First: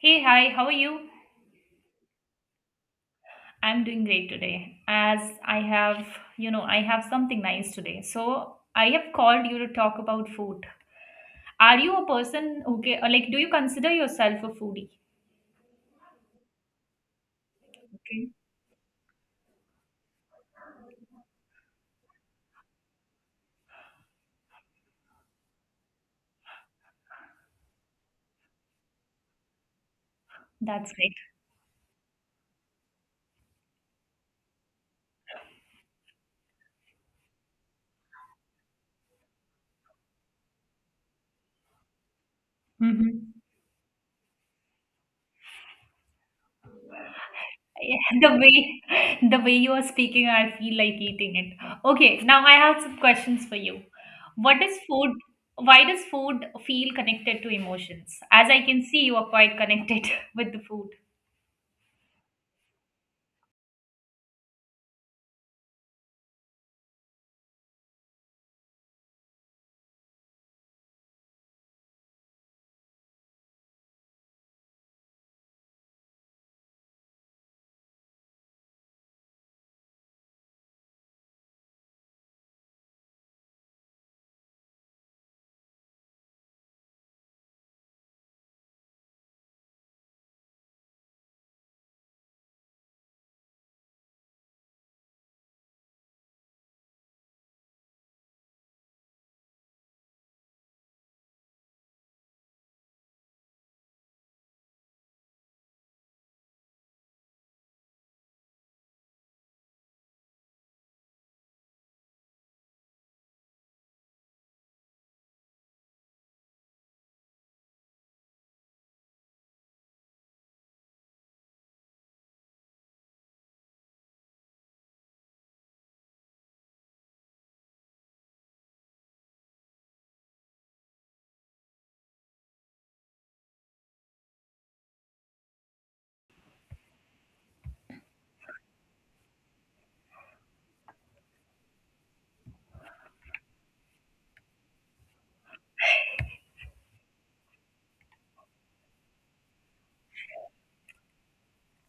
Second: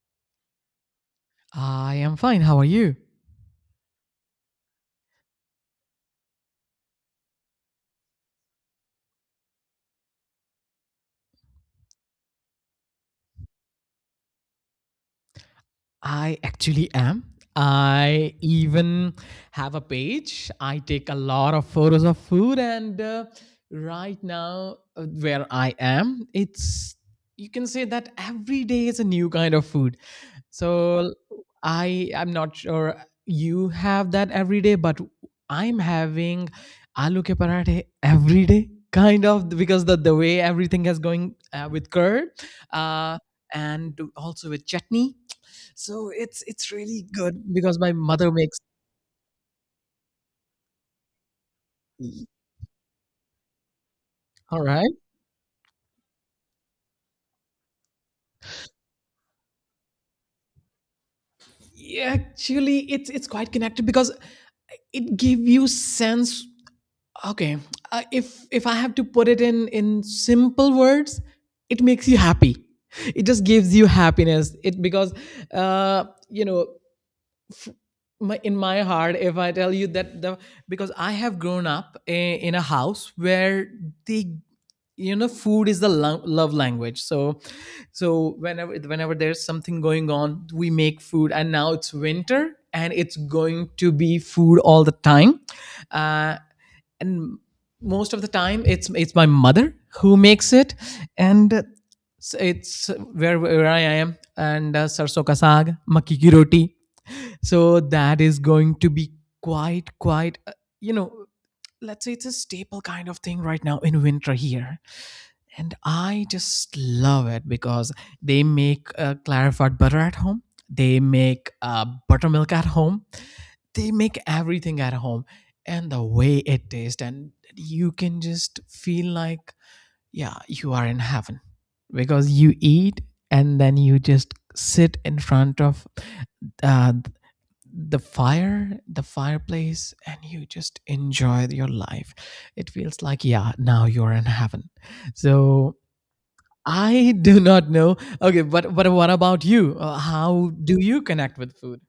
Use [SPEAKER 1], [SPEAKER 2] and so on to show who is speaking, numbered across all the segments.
[SPEAKER 1] Hey, hi, how are you?
[SPEAKER 2] I am fine. How are you?
[SPEAKER 1] I'm doing great today. As I have, you know, I have something nice today. So I have called you to talk about food. Are you a person, okay, or like, do you consider yourself a foodie?
[SPEAKER 2] I actually am.
[SPEAKER 1] Okay.
[SPEAKER 2] I even have a page. I take a lot of photos of food, and right now, where I am, it's you can say that every day is a new kind of food.
[SPEAKER 1] That's
[SPEAKER 2] So
[SPEAKER 1] great.
[SPEAKER 2] I am not sure you have that every day, but I'm having aloo ke parathe every day, kind of because the way everything is going, with curd, uh,
[SPEAKER 1] Hmm.
[SPEAKER 2] and also with chutney. So it's really good because my
[SPEAKER 1] the
[SPEAKER 2] mother makes.
[SPEAKER 1] way, the way you are speaking, I feel like eating it. Okay, now I have some questions for you.
[SPEAKER 2] All
[SPEAKER 1] What is
[SPEAKER 2] right.
[SPEAKER 1] food? Why does food feel connected to emotions? As I can see, you are quite connected with the food.
[SPEAKER 2] Yeah, actually, it's quite connected, because it give you sense. Okay, if I have to put it in simple words, it makes you happy. It just gives you happiness. It, because you know. F- my, in my heart, if I tell you that the because I have grown up in a house where the food is the love language. So whenever there's something going on, we make food, and now it's winter and it's going to be food all the time, uh, and most of the time it's my mother who makes it, and it's where I am, and sarso ka saag makki ki roti. So that is going to be quite, you know let's say it's a staple kind of thing right now in winter here. And I just love it because they make clarified butter at home. They make buttermilk at home. They make everything at home. And the way it tastes, and you can just feel like, yeah, you are in heaven, because you eat and then you just sit in front of uh, the fireplace, and you just enjoy your life. It feels like, yeah, now you're in heaven. So I do not know. Okay, but what about you? How do you connect with food?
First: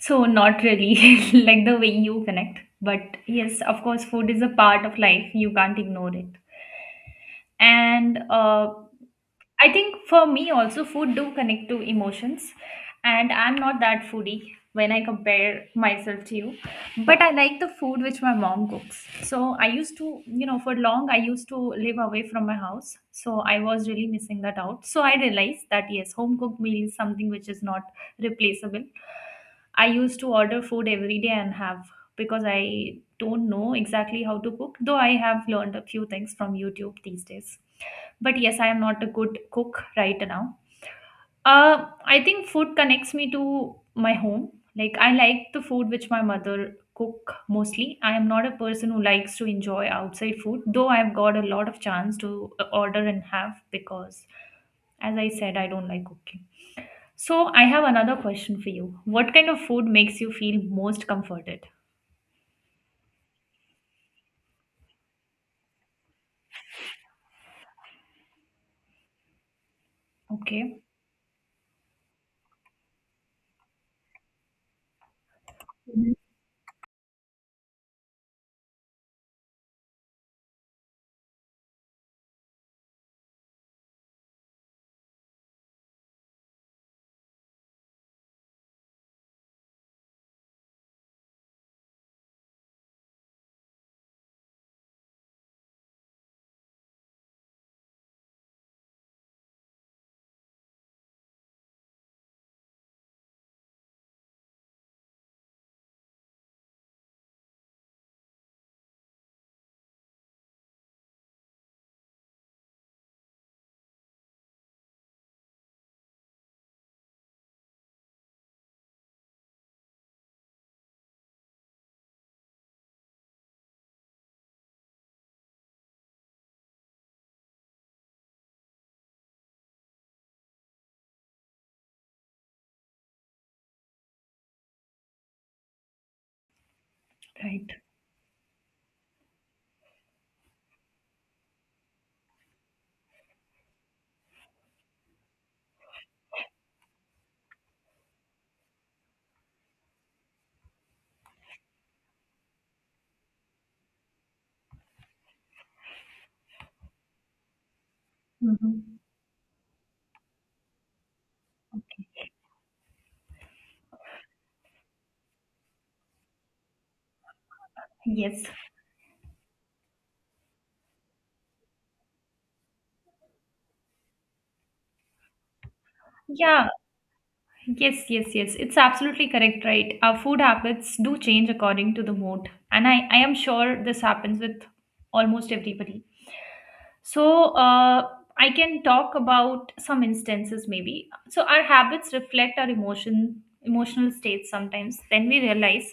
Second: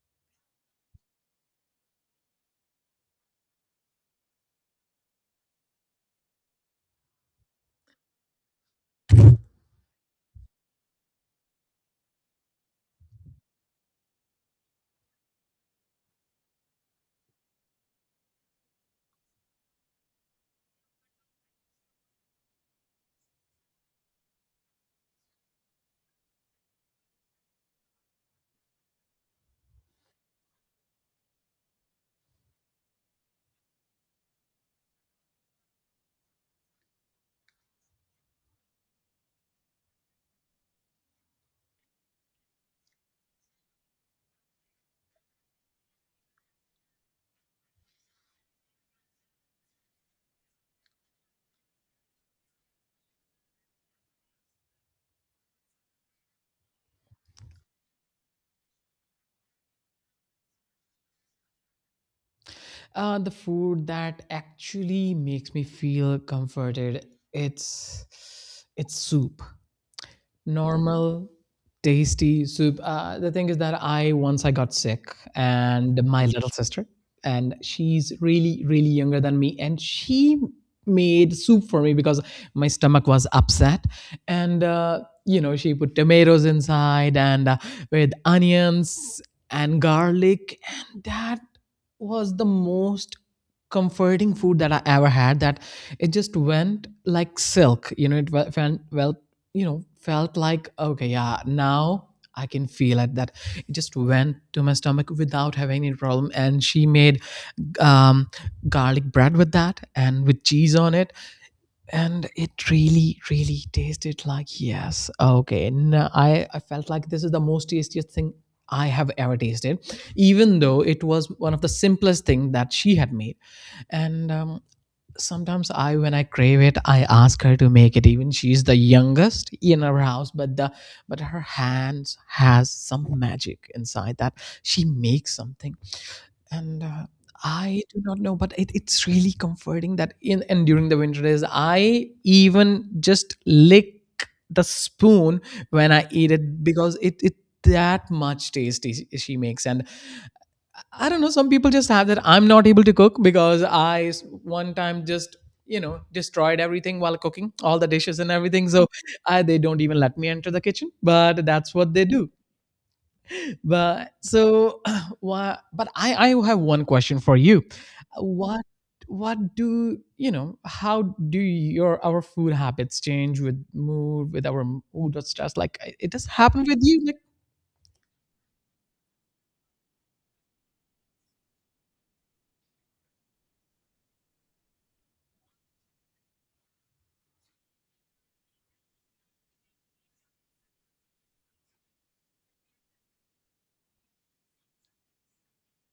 [SPEAKER 1] So not really like the way you connect, but yes, of course, food is a part of life. You can't ignore it. And I think for me also food do connect to emotions, and I'm not that foodie when I compare myself to you, but I like the food which my mom cooks. So I used to, for long, I used to live away from my house, so I was really missing that out. So I realized that yes, home cooked meal is something which is not replaceable. I used to order food every day and have, because I don't know exactly how to cook, though I have learned a few things from YouTube these days. But yes, I am not a good cook right now. uh I think food connects me to my home. Like, I like the food which my mother cook mostly. I am not a person who likes to enjoy outside food, though I've got a lot of chance to order and have, because as I said, I don't like cooking. So I have another question for you. What kind of food makes you feel most comforted?
[SPEAKER 2] The food that actually makes me feel comforted, it's soup
[SPEAKER 1] Okay.
[SPEAKER 2] normal, tasty soup. The thing is that I once I got sick, and
[SPEAKER 1] Mhm.
[SPEAKER 2] my little sister and she's really really younger than me and she made soup for me because my stomach was upset. And she put tomatoes inside, and with onions and garlic, and that was the most comforting food that I ever had. That it just went like silk, it went well, felt like, okay, yeah, now I can feel it that it just went to my stomach without having any problem. And she made um, garlic bread with that and with cheese on it. And it really really tasted like, yes, okay. And I felt like, this is the most tastiest thing I have ever tasted. Even though it was one of the simplest thing that she had made. And sometimes I when I crave it, I ask her to make it. Even she's the youngest in our house, but her hands has some magic inside, that she makes something. And
[SPEAKER 1] Right.
[SPEAKER 2] I do not know, but it's really comforting, that in and during the winter days, I even just lick the spoon when I eat it, because it that much tasty she makes. And I don't know, some people just have that. I'm not able to cook because one time just destroyed everything while cooking all the dishes and everything. So
[SPEAKER 1] Mhm.
[SPEAKER 2] they don't even let me enter the kitchen, but that's what they do. But so, wha but I have one question for you.
[SPEAKER 1] Yes.
[SPEAKER 2] What what do you know? How do your our food habits change with mood, with our mood or stress? Like, it does happen
[SPEAKER 1] Yeah.
[SPEAKER 2] with you? Like,
[SPEAKER 1] Yes, yes, yes. It's absolutely correct, right? Our food habits do change according to the mood. And I am sure this happens with almost everybody. So, I can talk about some instances maybe. So, our habits reflect our emotional states sometimes. Then we realize,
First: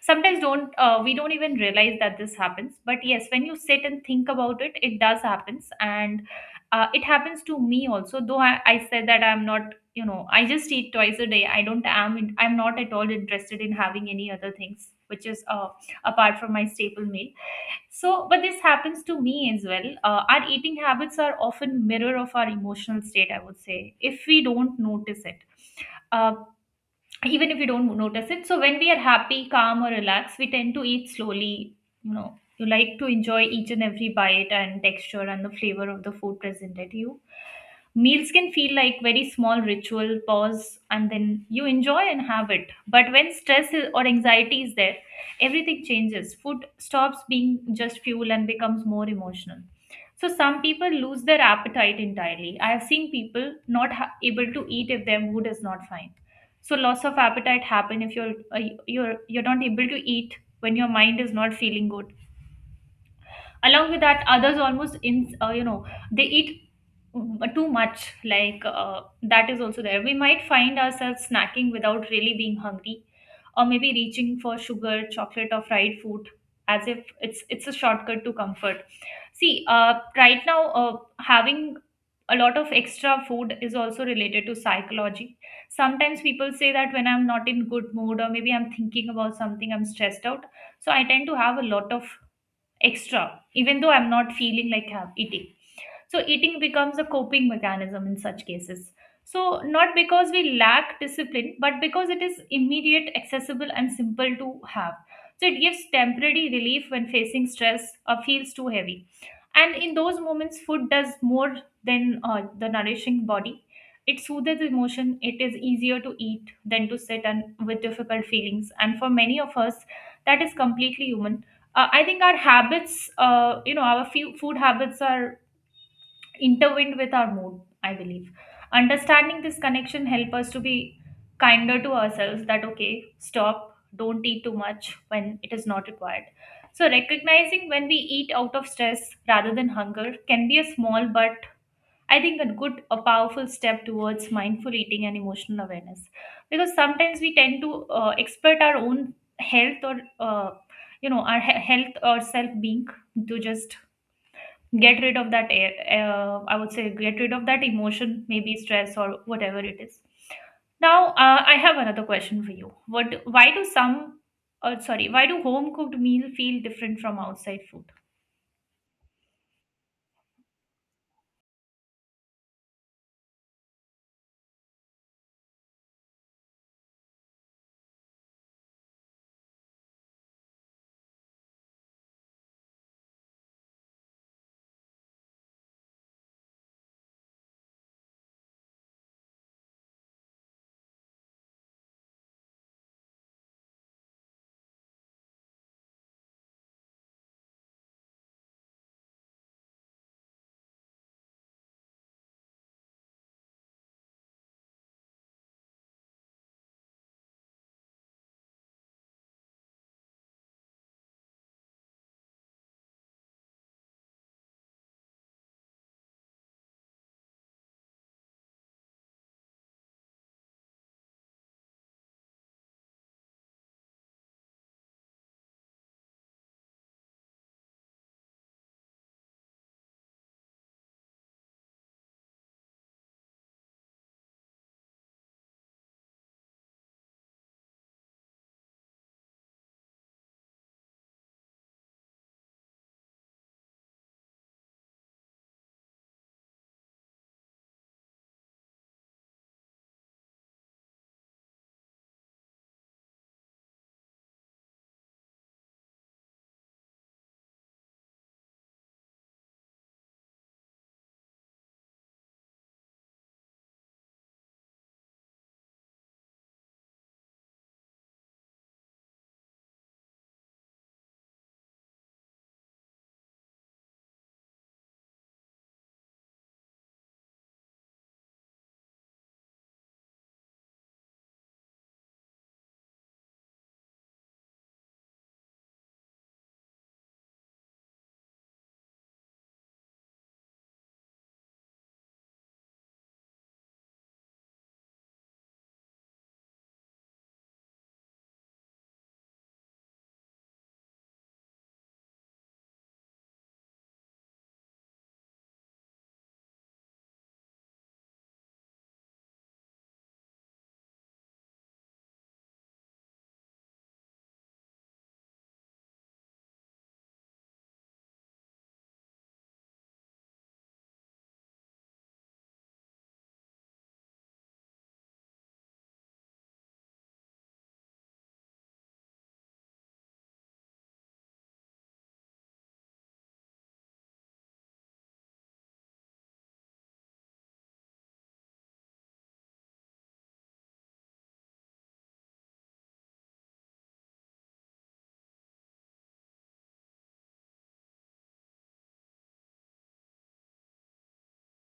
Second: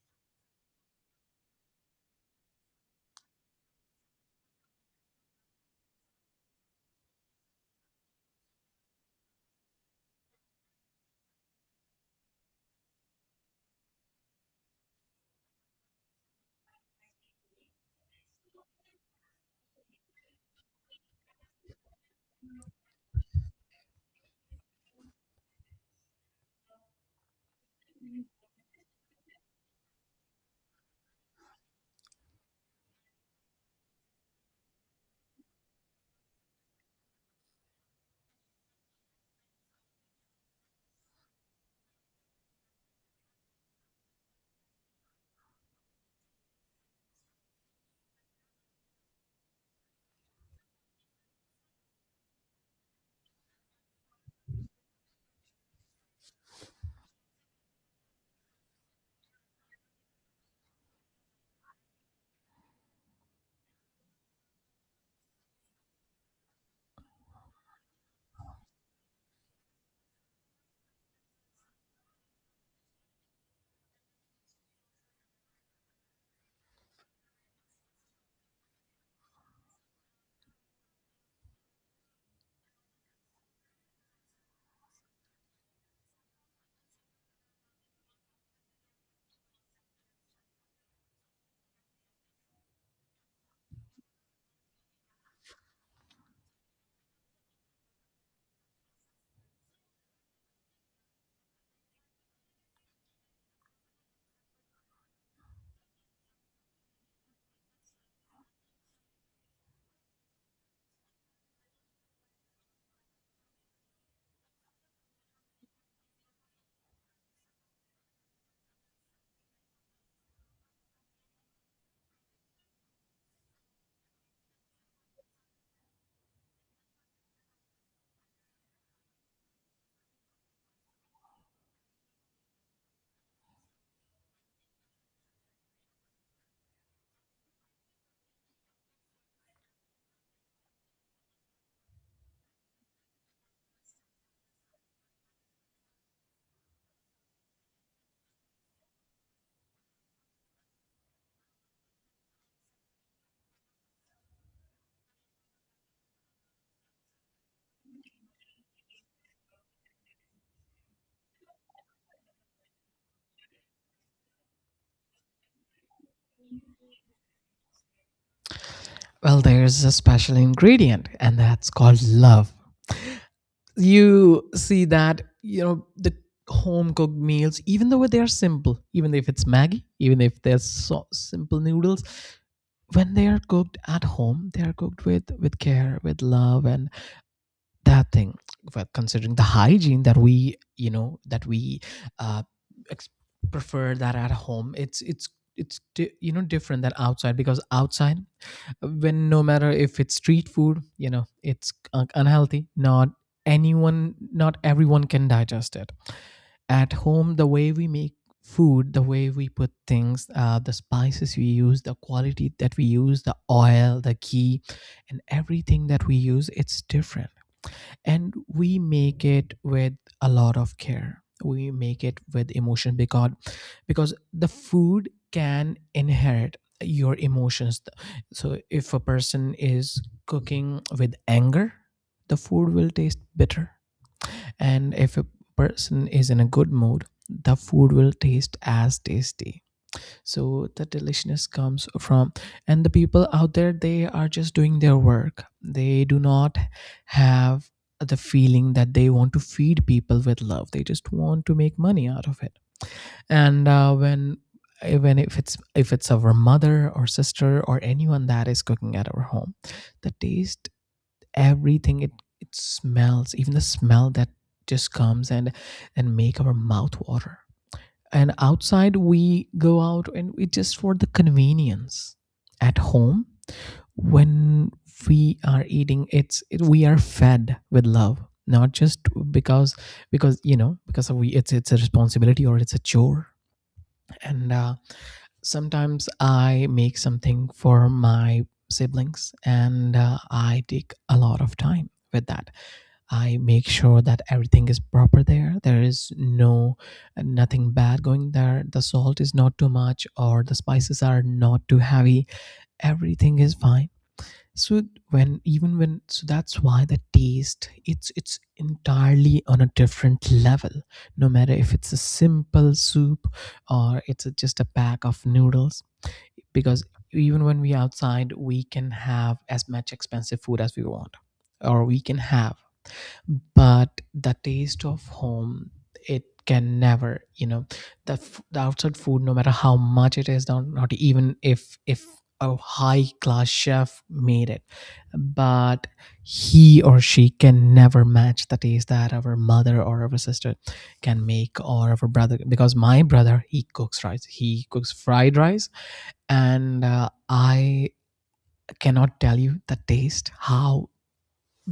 [SPEAKER 1] sometimes don't we don't even realize that this happens. But yes, when you sit and think about it, it does happens. And it happens to me also. Though I said that I'm not, I just eat twice a day. I'm not at all interested in having any other things, which is apart from my staple meal. So, but this happens to me as well. Our eating habits are often mirror of our emotional state, I would say, if we don't notice it. Uh, Even if we don't notice it. So when we are happy, calm, or relaxed, we tend to eat slowly. You know, you like to enjoy each and every bite and texture and the flavor of the food presented to you. Meals can feel like very small ritual pause and then you enjoy and have it. But when stress or anxiety is there, everything changes. Food stops being just fuel and becomes more emotional. So some people lose their appetite entirely. I have seen people not able to eat if their mood is not fine. So loss of appetite happen if you're not able to eat when your mind is not feeling good. Along with that, others almost in, they eat too much. Like, that is also there. We might find ourselves snacking without really being hungry, or maybe reaching for sugar, chocolate, or fried food as if it's a shortcut to comfort. See, right now, having a lot of extra food is also related to psychology. Sometimes people say that when I'm not in good mood or maybe I'm thinking about something, I'm stressed out, so I tend to have a lot of extra, even though I'm not feeling like have eating. So eating becomes a coping mechanism in such cases. So not because we lack discipline, but because it is immediate, accessible, and simple to have. So it gives temporary relief when facing stress or feels too heavy. And in those moments, food does more than the nourishing body. It soothes emotion. It is easier to eat than to sit and with difficult feelings. And for many of us, that is completely human. I think our habits, our few food habits are intertwined with our mood, I believe. Understanding this connection help us to be kinder to ourselves, that okay, stop, don't eat too much when it is not required. So recognizing when we eat out of stress rather than hunger can be a small, but I think, a good, a powerful step towards mindful eating and emotional awareness. Because sometimes we tend to expert our own health or, our health or self being, to just get rid of that, I would say, get rid of that emotion, maybe stress or whatever it is. Now, I have another question for you. What, why do some, sorry, Why do home cooked meal feel different from outside food?
[SPEAKER 2] well, there's a special ingredient, and that's called love. You see that, the home cooked meals, even though they are simple, even if it's maggie, even if they're so simple noodles, when they are cooked at home, they are cooked with care, with love, and that thing. Well, considering the hygiene that we, that we uh ex- prefer that at home, it's different than outside, because outside, when, no matter if it's street food, it's unhealthy. Not everyone can digest it. At home, the way we make food, the way we put things, the spices we use, the quality that we use, the oil, the ghee, and everything that we use, it's different. And we make it with a lot of care. We make it with emotion, because the food can inherit your emotions. So if a person is cooking with anger, the food will taste bitter. And if a person is in a good mood, the food will taste as tasty. So the deliciousness comes from and the people out there, they are just doing their work. They do not have the feeling that they want to feed people with love. They just want to make money out of it. And when even if it's our mother or sister or anyone that is cooking at our home, the taste, everything, it smells, even the smell that just comes and make our mouth water. And outside, we go out, and it's just for the convenience. At home, when we are eating, we are fed with love, not just because because you know because we it's a responsibility or it's a chore. And sometimes I make something for my siblings, and I take a lot of time with that. I make sure that everything is proper there. There is nothing bad going there. The salt is not too much, or the spices are not too heavy. Everything is fine. So when even when so that's why the taste, it's entirely on a different level. No matter if it's a simple soup or just a pack of noodles. Because even when we outside, we can have as much expensive food as we want, or we can have. But the taste of home, it can never, the outside food, no matter how much, it is not even if a high class chef made it. But he or she can never match the taste that our mother or our sister can make, or our brother. Because my brother, he cooks fried rice. And I cannot tell you the taste, how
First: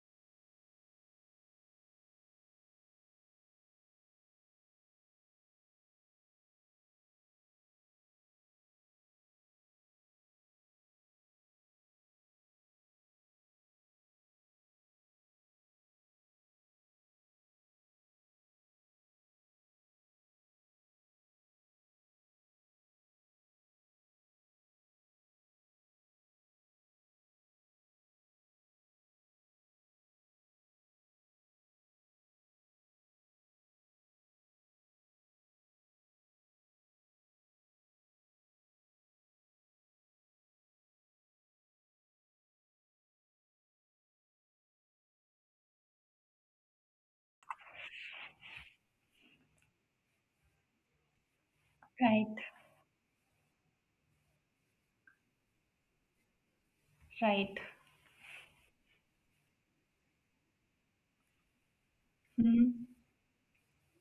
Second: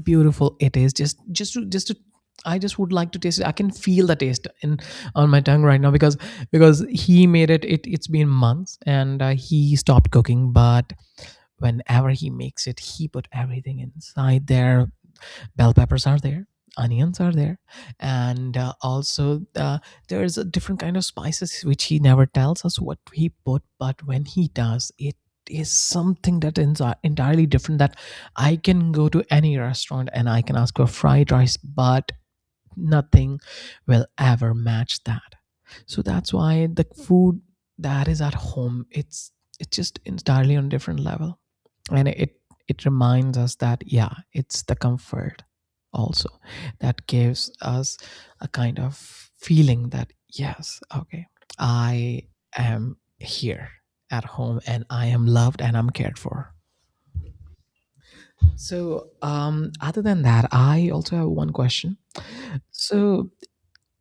[SPEAKER 2] beautiful it is. Just to I just would like to taste it. I can feel the taste in on my tongue right now, because he made it. It's been months, and he stopped cooking, but whenever he makes it, he put everything inside there. Bell peppers are there, onions are there, and also, there is a different kind of spices which he never tells us what he put, but when he does, it is something that is entirely different. That I can go to any restaurant and I can ask for fried rice, but nothing will ever match that. So that's why the food that is at home, it's just entirely on a different level. And it reminds us that, yeah, it's the comfort, also, that gives us a kind of feeling that, yes, okay, I
[SPEAKER 1] Right,
[SPEAKER 2] am here at home, and I am loved, and I'm cared for.
[SPEAKER 1] right.
[SPEAKER 2] So other than that, I also have one question.
[SPEAKER 1] Hmm.
[SPEAKER 2] So,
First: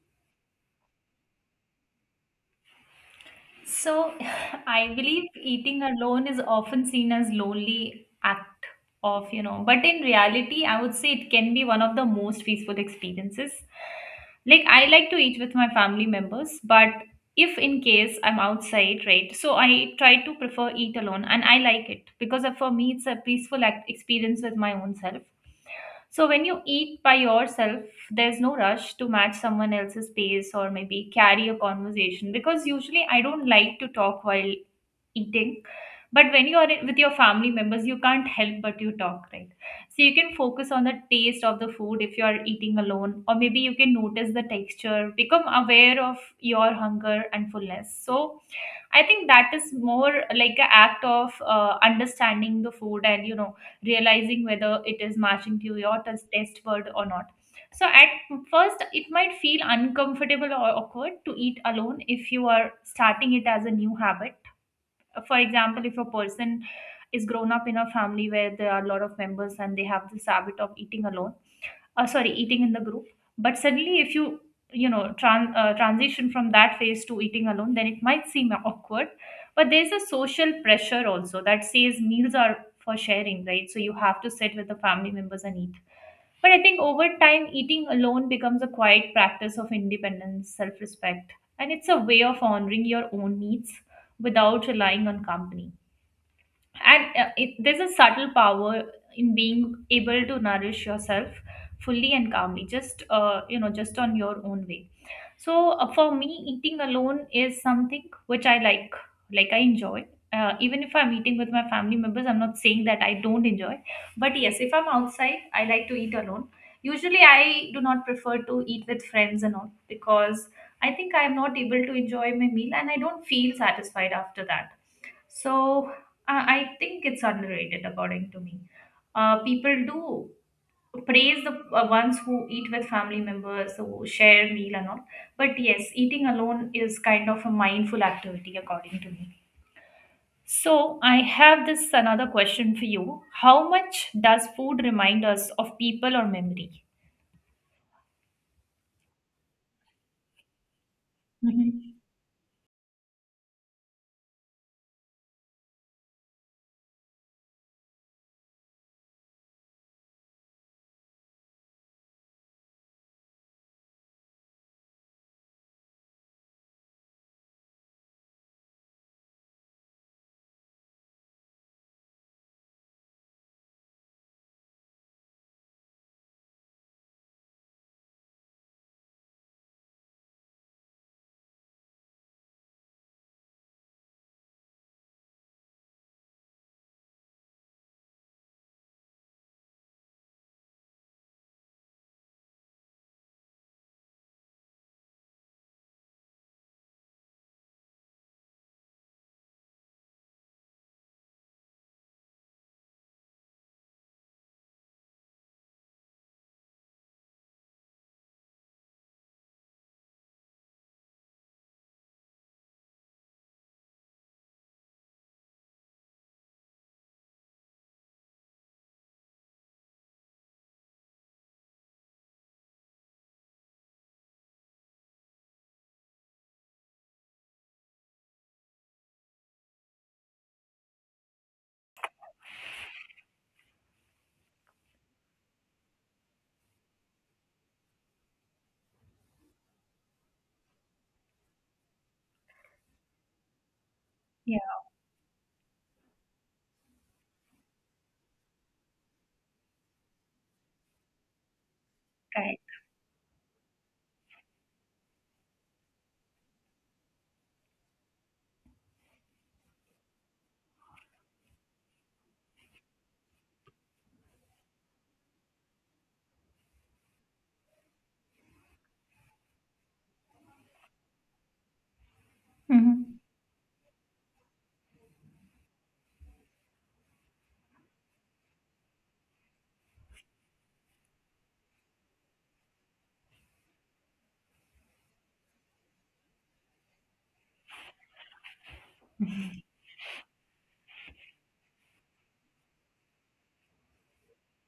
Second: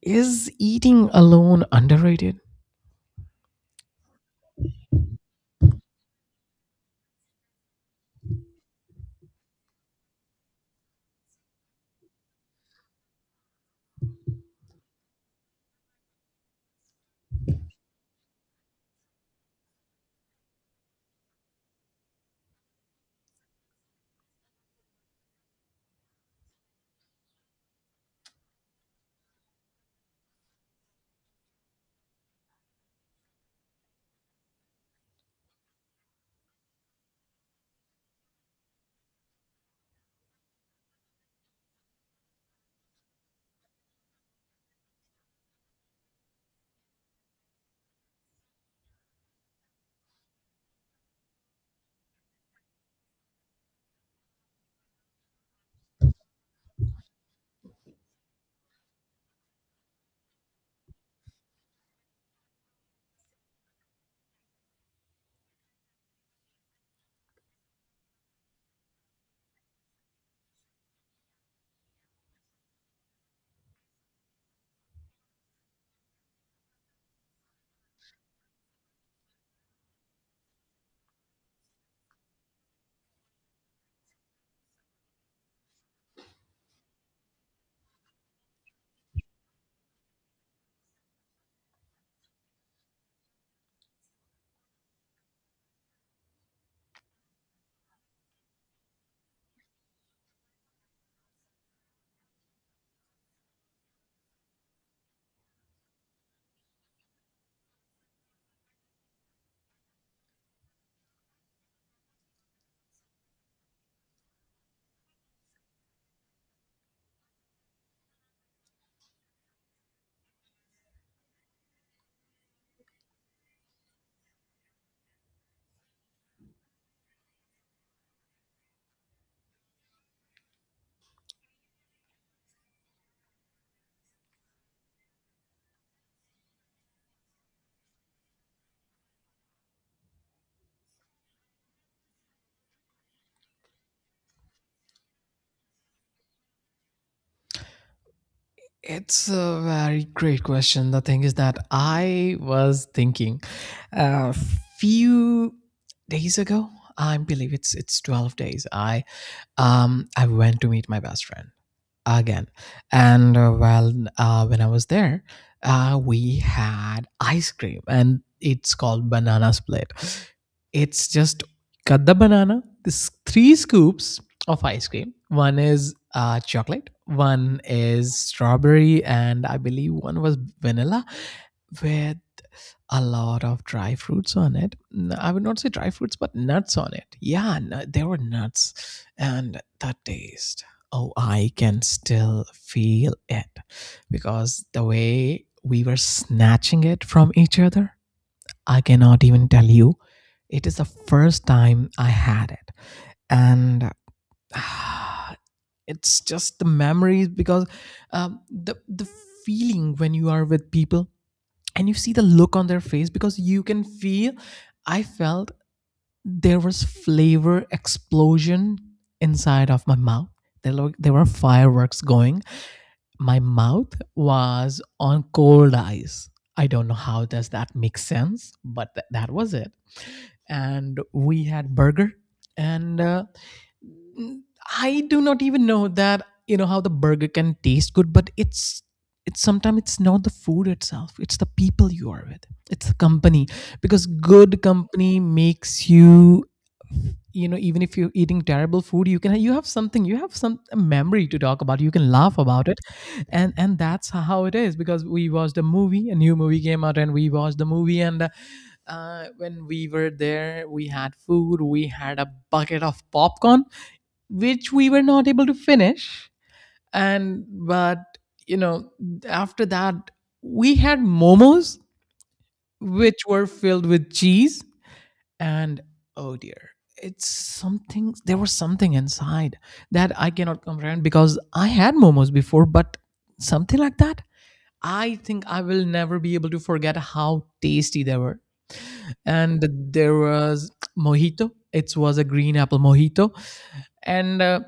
[SPEAKER 2] is eating alone underrated?
[SPEAKER 1] So, I believe eating alone is often seen as lonely act of, but in reality, I would say it can be one of the most peaceful experiences. Like, I like to eat with my family members, but if in case I'm outside, right? So I try to prefer eat alone and I like it, because for me it's a peaceful act experience with my own self. So when you eat by yourself, there's no rush to match someone else's pace or maybe carry a conversation, because usually I don't like to talk while eating. But when you are with your family members, you can't help but you talk, right? So you can focus on the taste of the food if you are eating alone, or maybe you can notice the texture, become aware of your hunger and fullness. So I think that is more like an act of understanding the food, and you know, realizing whether it is matching to your test word or not. So, at first, it might feel uncomfortable or awkward to eat alone if you are starting it as a new habit. For example, if a person is grown up in a family where there are a lot of members, and they have this habit of eating alone sorry eating in the group, but suddenly if you transition from that phase to eating alone, then it might seem awkward. But there's a social pressure also that says meals are for sharing, right? So you have to sit with the family members and eat. But I think over time eating alone becomes a quiet practice of independence, self-respect, and it's a way of honoring your own needs without relying on company. And there's a subtle power in being able to nourish yourself fully and calmly, just just on your own way. So for me eating alone is something which I like. Like, I enjoy, even if I'm eating with my family members, I'm not saying that I don't enjoy. But yes, if I'm outside, I like to eat alone. Usually I do not prefer to eat with friends and all, because I think I'm not able to enjoy my meal and I don't feel satisfied after that. So I think it's underrated, according to me. People do praise the ones who eat with family members, who share meal and all. But yes, eating alone is kind of a mindful activity, according to me. So I have this another question for you. How much does food remind us of people or memory?
[SPEAKER 2] It's a very great question. The thing is that
[SPEAKER 1] Mhm.
[SPEAKER 2] I was thinking a few days ago. I believe it's 12 days. I went to meet my best friend again. And well, when I was there, we had ice cream, and it's called banana split. It's just cut the banana. This three scoops of ice cream. One is chocolate. One is strawberry, and I believe one was vanilla, with a lot of dry fruits on it. I would not say dry fruits, but nuts on it. Yeah, there were nuts, and the taste, oh, I can still feel it, because the way we were snatching it from each other, I cannot even tell you. It is the first time I had it. And ah, it's just the memories. Because the feeling when you are with people, and you see the look on their face, because you can feel I felt there was flavor explosion inside of my mouth. There were fireworks going. My mouth was on cold ice. I don't know how does that make sense, but that was it. And we had burger, and I do not even know that you know how the burger can taste good, but it's sometimes it's not the food itself; it's the people you are with, it's the company, because
[SPEAKER 1] Yeah,
[SPEAKER 2] good company makes you you know even if you're eating terrible food, you have something, you have some a memory to talk about, you can laugh
[SPEAKER 1] right.
[SPEAKER 2] about it. And that's how it is, because we watched a movie, a new movie came out, and we watched the movie, and when we were there we had food, we had a bucket of popcorn which we were not able to finish. And but you know after that we had momos
[SPEAKER 1] Mhm.
[SPEAKER 2] which were filled with cheese. And oh dear, it's something, there was something inside that I cannot comprehend, because I had momos before, but something like that, I think I will never be able to forget how tasty they were. And there was mojito, it was a green apple mojito. And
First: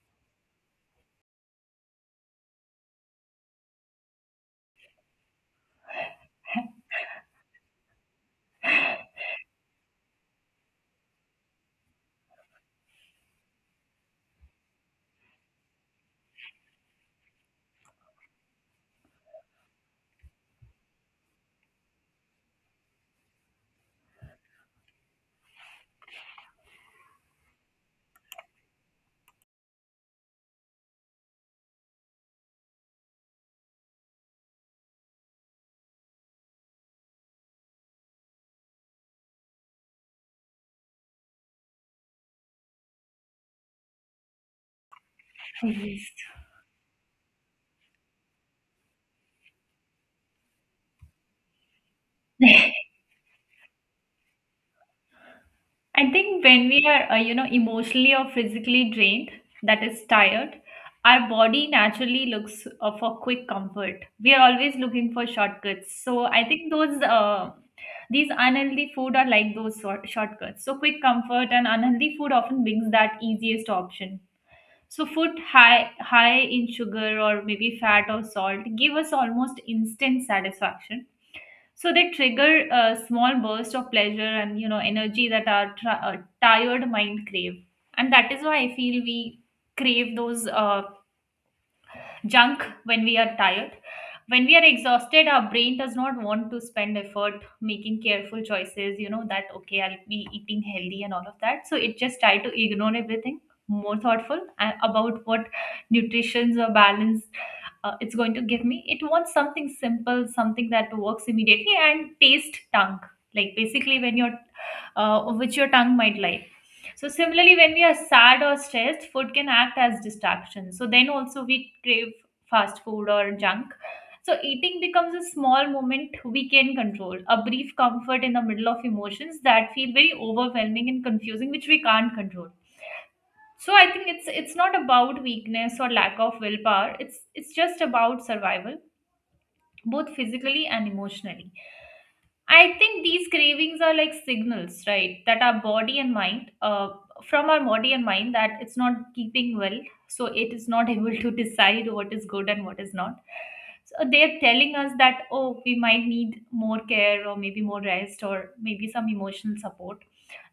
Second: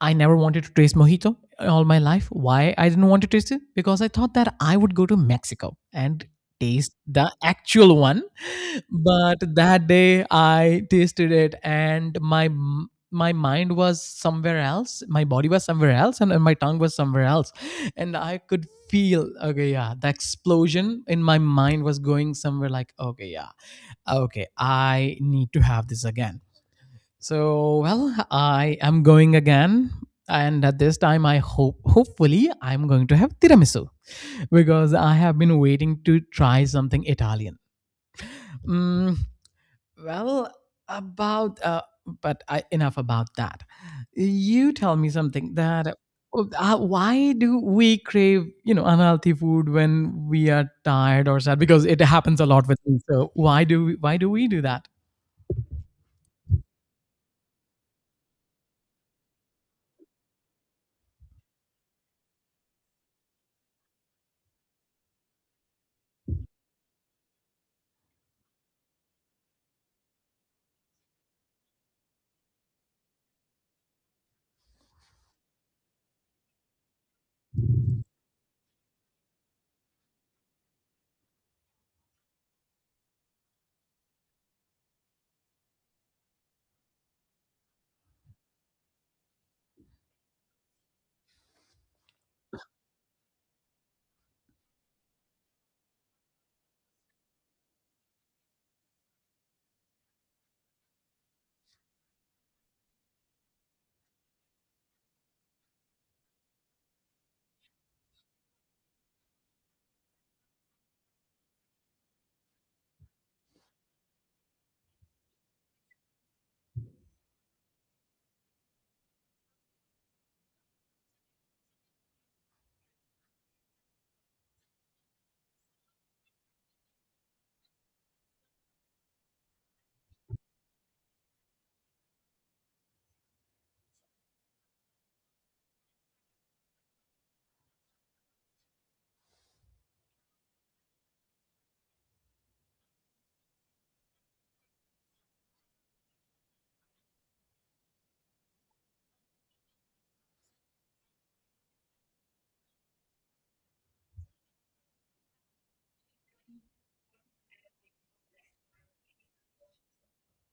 [SPEAKER 2] I never wanted to taste mojito all my life. Why I didn't want to taste it? Because I thought that I would go to Mexico and taste the actual one. But that day I tasted it, and my mind was somewhere else, my body was somewhere else, and my tongue was somewhere else. And I could feel, okay, yeah, the explosion in my mind was going somewhere like, okay, yeah. Okay, I need to have this again, so, well, I am going again. And at this time, I hope, hopefully, I'm going to have tiramisu, because I have been waiting to try something Italian. Mm, well, about, uh, enough about that. You tell me something that,
[SPEAKER 1] Yes.
[SPEAKER 2] oh, why do we crave, unhealthy food when we are tired or sad? Because it happens a lot with me. So why do we do that?
[SPEAKER 1] I think when we are, emotionally or physically drained, that is tired, our body naturally looks for quick comfort. We are always looking for shortcuts. So I think those these unhealthy food are like those sort shortcuts. So quick comfort and unhealthy food often brings that easiest option. So food high in sugar or maybe fat or salt give us almost instant satisfaction, so they trigger a small burst of pleasure and, you know, energy that our tired mind crave. And that is why I feel we crave those junk when we are tired. When we are exhausted, our brain does not want to spend effort making careful choices, you know, that okay, I'll be eating healthy and all of that. So it just try to ignore everything, more thoughtful about what nutrition's or balance it's going to give me. It wants something simple, something that works immediately and taste tongue. Like, basically when your which your tongue might like. So similarly, when we are sad or stressed, food can act as distraction. So then also we crave fast food or junk. So eating becomes a small moment we can control, a brief comfort in the middle of emotions that feel very overwhelming and confusing, which we can't control. So I think it's not about weakness or lack of willpower. It's just about survival, both physically and emotionally. I think these cravings are like signals, right? That our body and mind, From our body and mind, that it's not keeping well. So it is not able to decide what is good and what is not. So they're telling us that, oh, we might need more care or maybe more rest or maybe some emotional support,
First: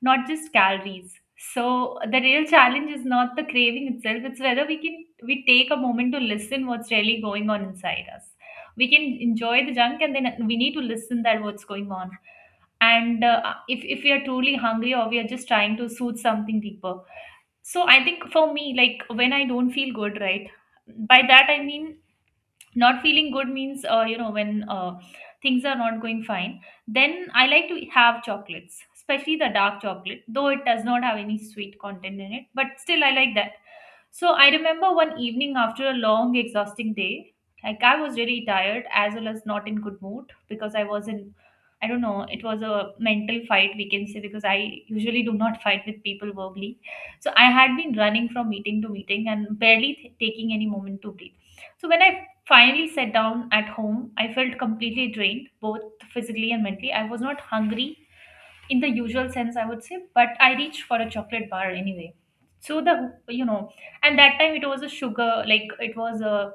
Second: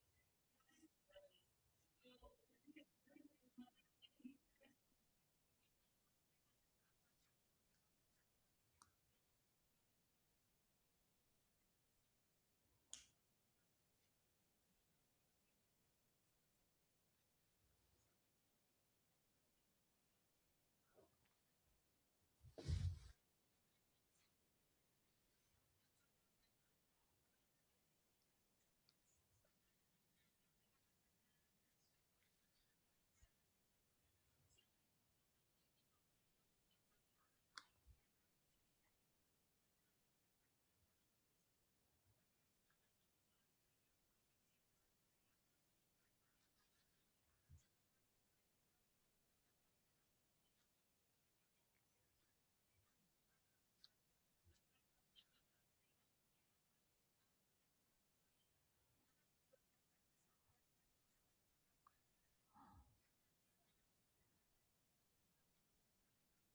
[SPEAKER 1] not just calories. So the real challenge is not the craving itself, it's whether we can we take a moment to listen what's really going on inside us, we can enjoy the junk, and then we need to listen that what's going on, and if we are truly hungry or we are just trying to soothe something deeper. So I think for me, like, when I don't feel good, right? By that I mean not feeling good means, when, things are not going fine, then I like to have chocolates, especially the dark chocolate. Though it does not have any sweet content in it, but still I like that. So I remember one evening after a long exhausting day, like I was really tired as well as not in good mood because I was in, I don't know, it was a mental fight, we can say, because I usually do not fight with people verbally. So I had been running from meeting to meeting and barely taking any moment to breathe. So when I finally sat down at home, I felt completely drained, both physically and mentally. I was not hungry in the usual sense, I would say, but I reached for a chocolate bar anyway. So and that time it was a sugar, like it was a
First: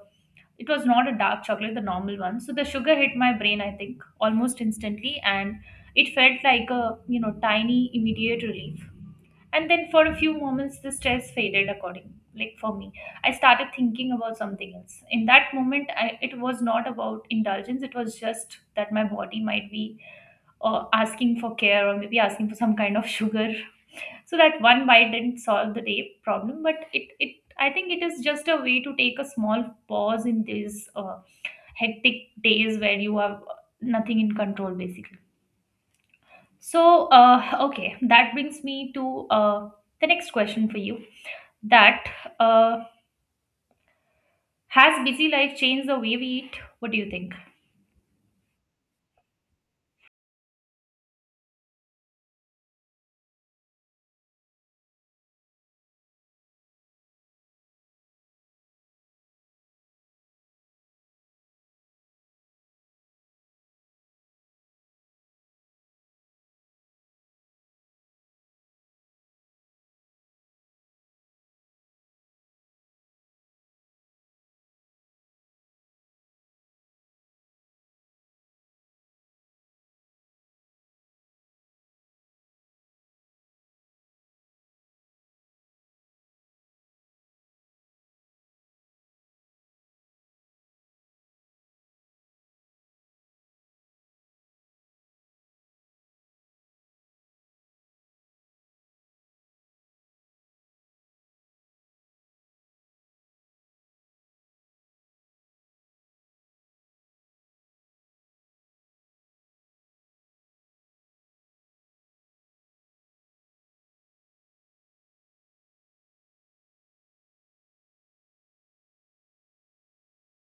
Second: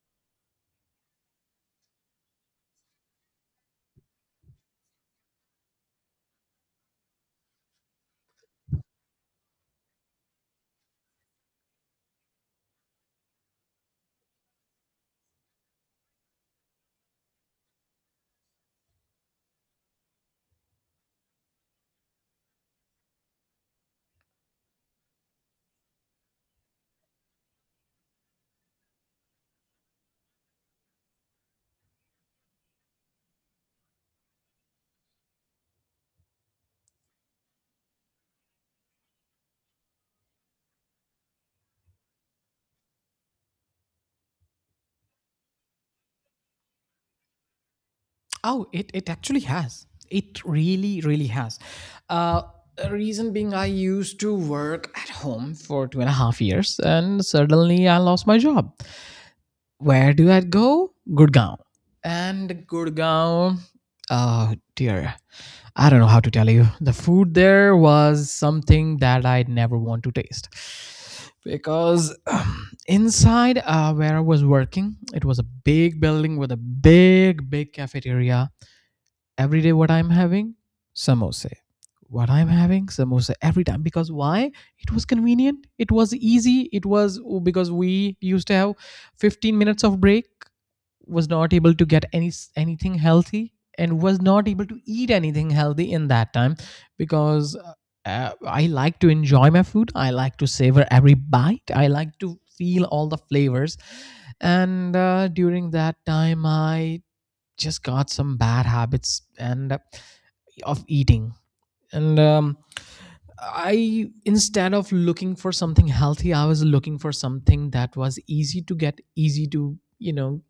[SPEAKER 1] it was not a dark chocolate, the normal one. So the sugar hit my brain, I think, almost instantly, and it felt like a, you know, tiny immediate relief, and then for a few moments the stress faded according, like for me, I started thinking about something else. In that moment, I, it was not about indulgence, it was just that my body might be, asking for care or maybe asking for some kind of sugar. So that one bite didn't solve the day problem, but it, I think it is just a way to take a small pause in these, hectic days where you have nothing in control basically. So, okay, that brings me to, uh, the next question for you, that, uh, has busy life changed the way we eat? What do you think?
[SPEAKER 2] Oh, it actually has. It really, really has. Uh, reason being, I used to work at home for 2.5 years, and suddenly I lost my job. Where do I go? Gurgaon. And Gurgaon, oh dear, I don't know how to tell you. The food there was something that I'd never want to taste. Because inside where I was working, it was a big building with a big, big cafeteria. Every day, what I'm having? Samosa. What I'm having? Samosa, every time, because why? It was convenient, it was easy, it was, oh, because we used to have 15 minutes of break. Was not able to get anything healthy, and was not able to eat anything healthy in that time, because I like to enjoy my food, I like to savor every bite, I like to feel all the flavors. And during that time I just got some bad habits, and of eating. And I, instead of looking for something healthy, I was looking for something that was easy to get, easy to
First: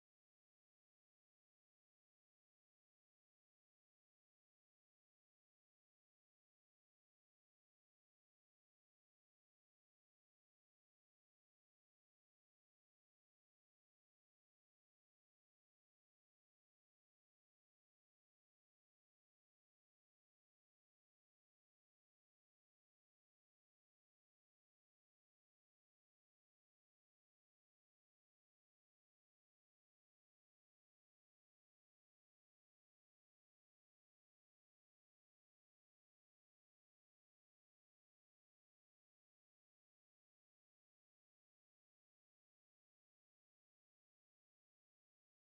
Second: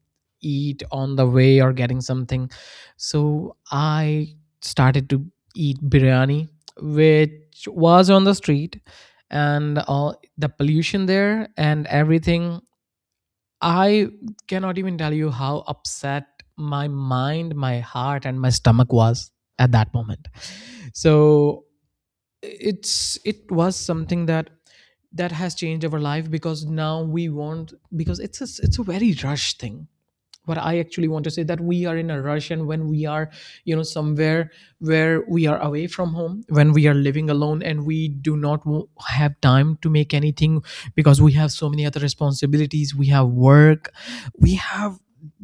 [SPEAKER 2] eat on the way, or getting something. So I started to eat biryani which was on the street, and all the pollution there and everything. I cannot even tell you how upset my mind, my heart, and my stomach was at that moment. So it's, it was something that that has changed our life, because now we want, because it's a very rush thing. What I actually want to say, that we are in a rush, and when we are, somewhere, where we are away from home, when we are living alone, and we do not have time to make anything, because we have so many other responsibilities, we have work, we have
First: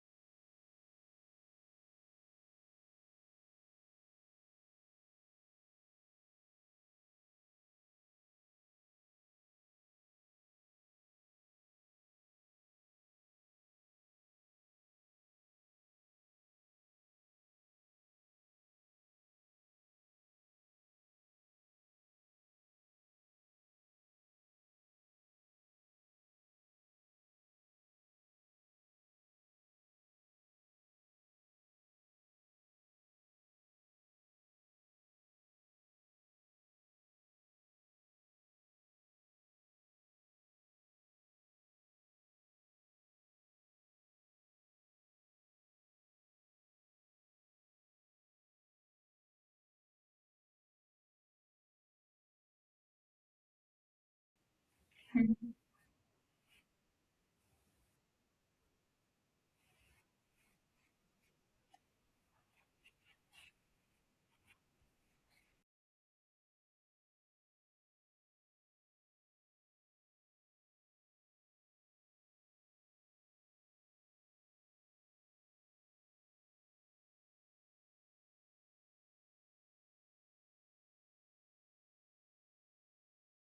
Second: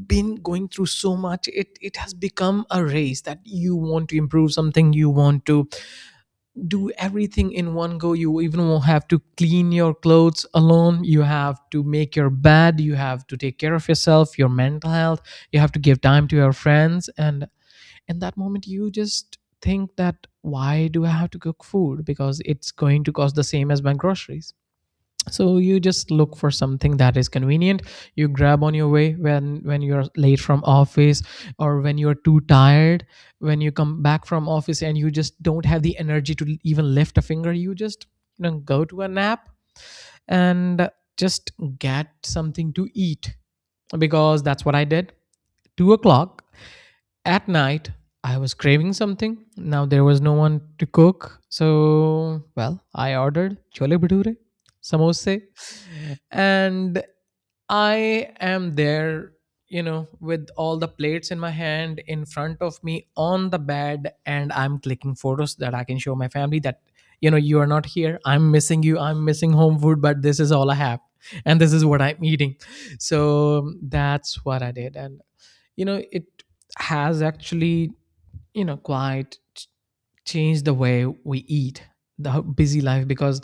[SPEAKER 2] been going through so much. It has become a race that you want to improve something, you want to do everything in one go. You even will have to clean your clothes alone, you have to make your bed, you have to take care of yourself, your mental health, you have to give time to your friends. And in that moment, you just think that, why do I have to cook food, because it's going to cost the same as buying groceries. So you just look for something that is convenient, you grab on your way when you're late from office, or when you're too tired, when you come back from office and you just don't have the energy to even lift a finger. You just, go to a nap, and just get something to eat, because that's what I did. 2 o'clock at night, I was craving something. Now there was no one to cook, so, well, I ordered chole bhature, samosa.
[SPEAKER 1] Mhm.
[SPEAKER 2] And I am there, with all the plates in my hand in front of me on the bed, and I'm clicking photos that I can show my family that, you are not here, I'm missing you, I'm missing home food, but this is all I have, and this is what I'm eating. So that's what I did. And it has actually, quite changed the way we eat, the busy life, because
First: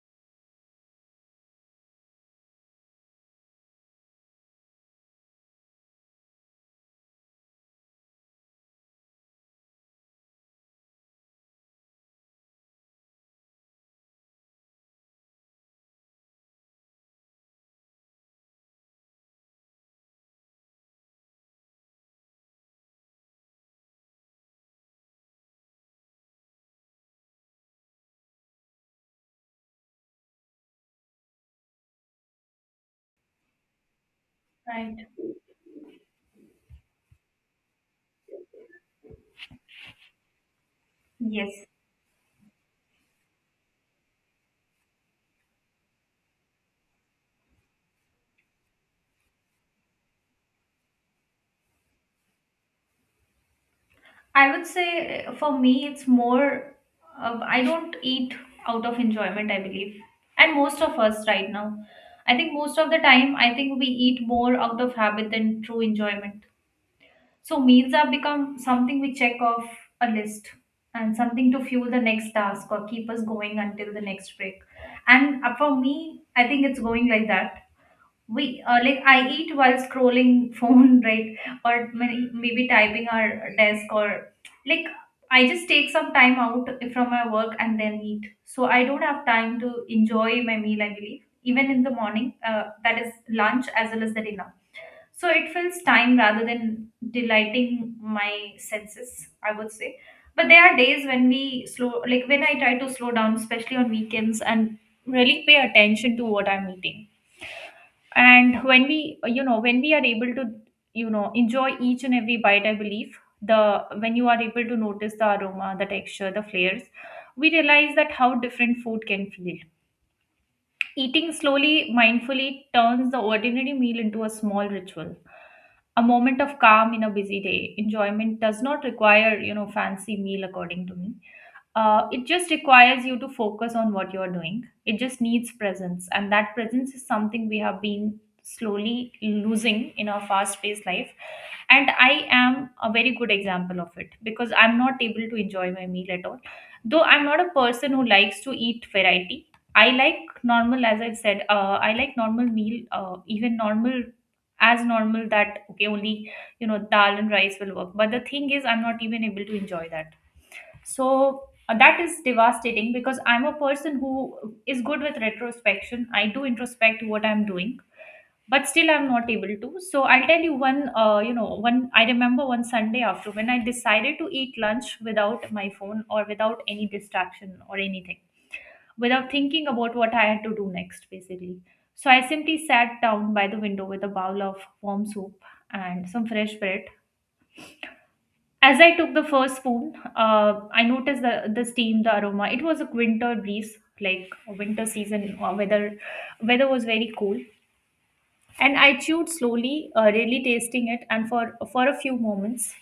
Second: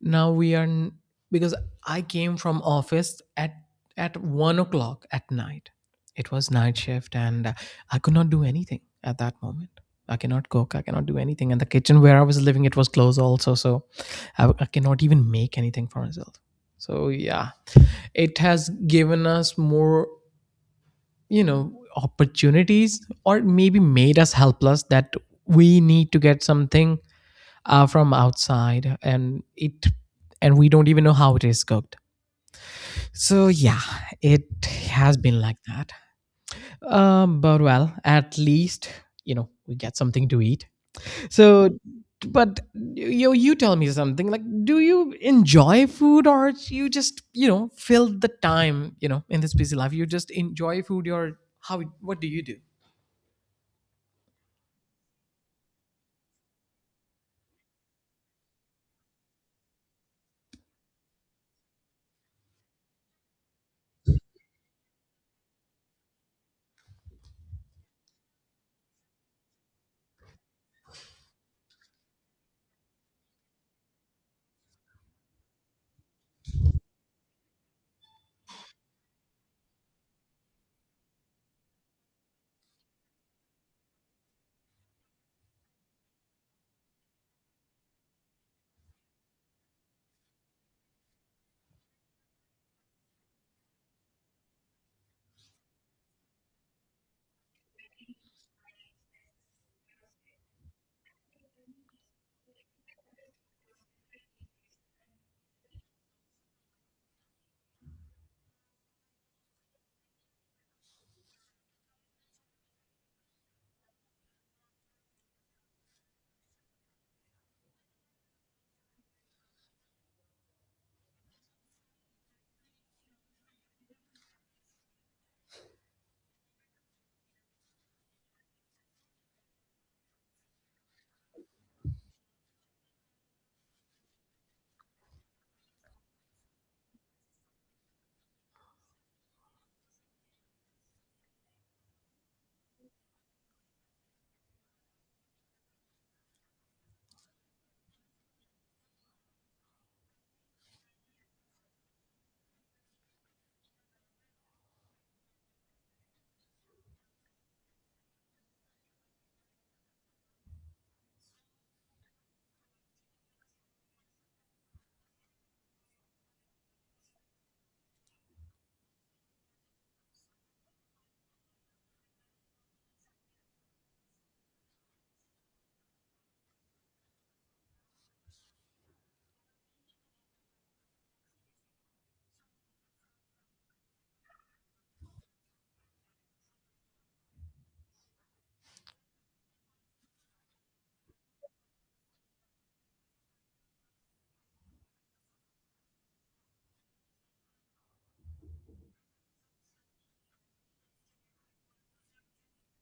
[SPEAKER 2] now we are, because I came from office at, 1 o'clock at night. It was night shift and I could not do anything at that moment. I cannot cook. I cannot do anything. And the kitchen where I was living, it was closed also. So I cannot even make anything for myself. So yeah, it has given us more, opportunities, or maybe made us helpless, that we need to get something from outside, and it, and we don't even know how it is cooked. So yeah, it
[SPEAKER 1] Right.
[SPEAKER 2] has been like that. But, well, at least, we get something to eat.
[SPEAKER 1] Yes.
[SPEAKER 2] So, but, you tell me something, like, do you enjoy food, or you just, fill the time, in this busy life, you just enjoy food? Or how, what do you do?
[SPEAKER 1] I would say, for me, it's more, I don't eat out of enjoyment, I believe. And most of us right now. I think most of the time, I think we eat more out of habit than true enjoyment. So meals have become something we check off a list and something to fuel the next task or keep us going until the next break. And, for me, I think it's going like that. We, like, I eat while scrolling phone right, or maybe typing our desk, or like, I just take some time out from my work and then eat, so I don't have time to enjoy my meal, I believe, even in the morning, that is lunch as well as the dinner. So it fills time rather than delighting my senses, I would say. But there are days when we slow, like when I try to slow down, especially on weekends, and really pay attention to what I'm eating. And when we, you know, when we are able to, you know, enjoy each and every bite, I believe, the when you are able to notice the aroma, the texture, the flavors, we realize that how different food can feel. Eating slowly, mindfully turns the ordinary meal into a small ritual, a moment of calm in a busy day. Enjoyment does not require, you know, fancy meal, according to me. It just requires you to focus on what you're doing. It just needs presence, and that presence is something we have been slowly losing in our fast-paced life. And I am a very good example of it because I'm not able to enjoy my meal at all. Though I'm not a person who likes to eat variety, I like normal, as I said, I like normal meal, even normal, as normal that, okay, only, you know, dal and rice will work. But the thing is, I'm not even able to enjoy that. So, that is devastating because I'm a person who is good with retrospection. I do introspect what I'm doing, but still I'm not able to. So I'll tell you one, I remember one Sunday after when I decided to eat lunch without my phone or without any distraction or anything, without thinking about what I had to do next, basically. So I simply sat down by the window with a bowl of warm soup and some fresh bread. As I took the first spoon, I noticed the steam, the aroma. It was a winter breeze, like a winter season, or weather. Weather was very cool, and I chewed slowly, really tasting it, and for a few moments,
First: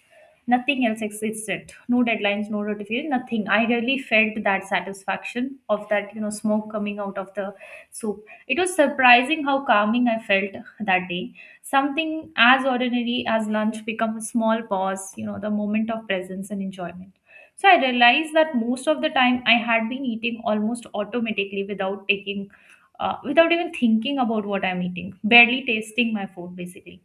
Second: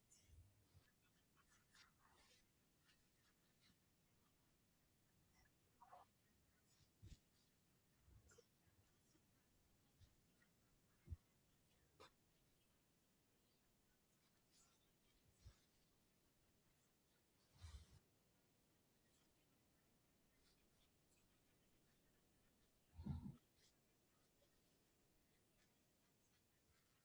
[SPEAKER 1] nothing else existed. No deadlines, no notification, nothing. I really felt that satisfaction of that, you know, smoke coming out of the soup. It was surprising how calming I felt that day. Something as ordinary as lunch become a small pause, you know, the moment of presence and enjoyment. So I realized that most of the time I had been eating almost automatically without taking, without even thinking about what I'm eating, barely tasting my food basically.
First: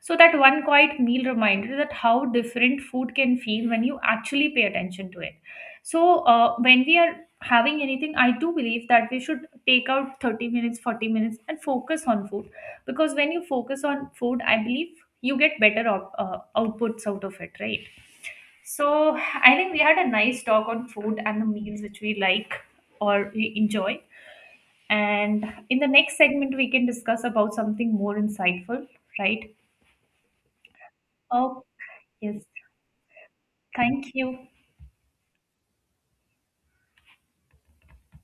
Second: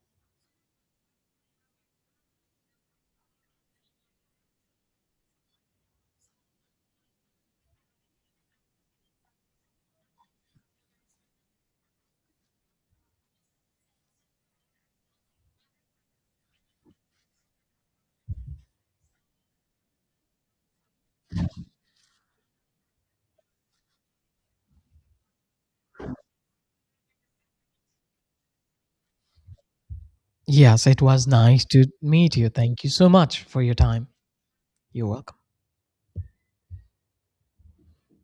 [SPEAKER 1] So that one quiet meal reminder that how different food can feel when you actually pay attention to it. So, when we are having anything, I do believe that we should take out 30 minutes, 40 minutes and focus on food, because when you focus on food, I believe you get better outputs out of it, right? So I think we had a nice talk on food and the meals which we like or we enjoy. And in the next segment, we can discuss about something more insightful, right?
[SPEAKER 2] Yes, it was
[SPEAKER 1] Oh,
[SPEAKER 2] nice to meet
[SPEAKER 1] yes.
[SPEAKER 2] you. Thank you so much for your time.
[SPEAKER 1] Thank you.
[SPEAKER 2] You're welcome.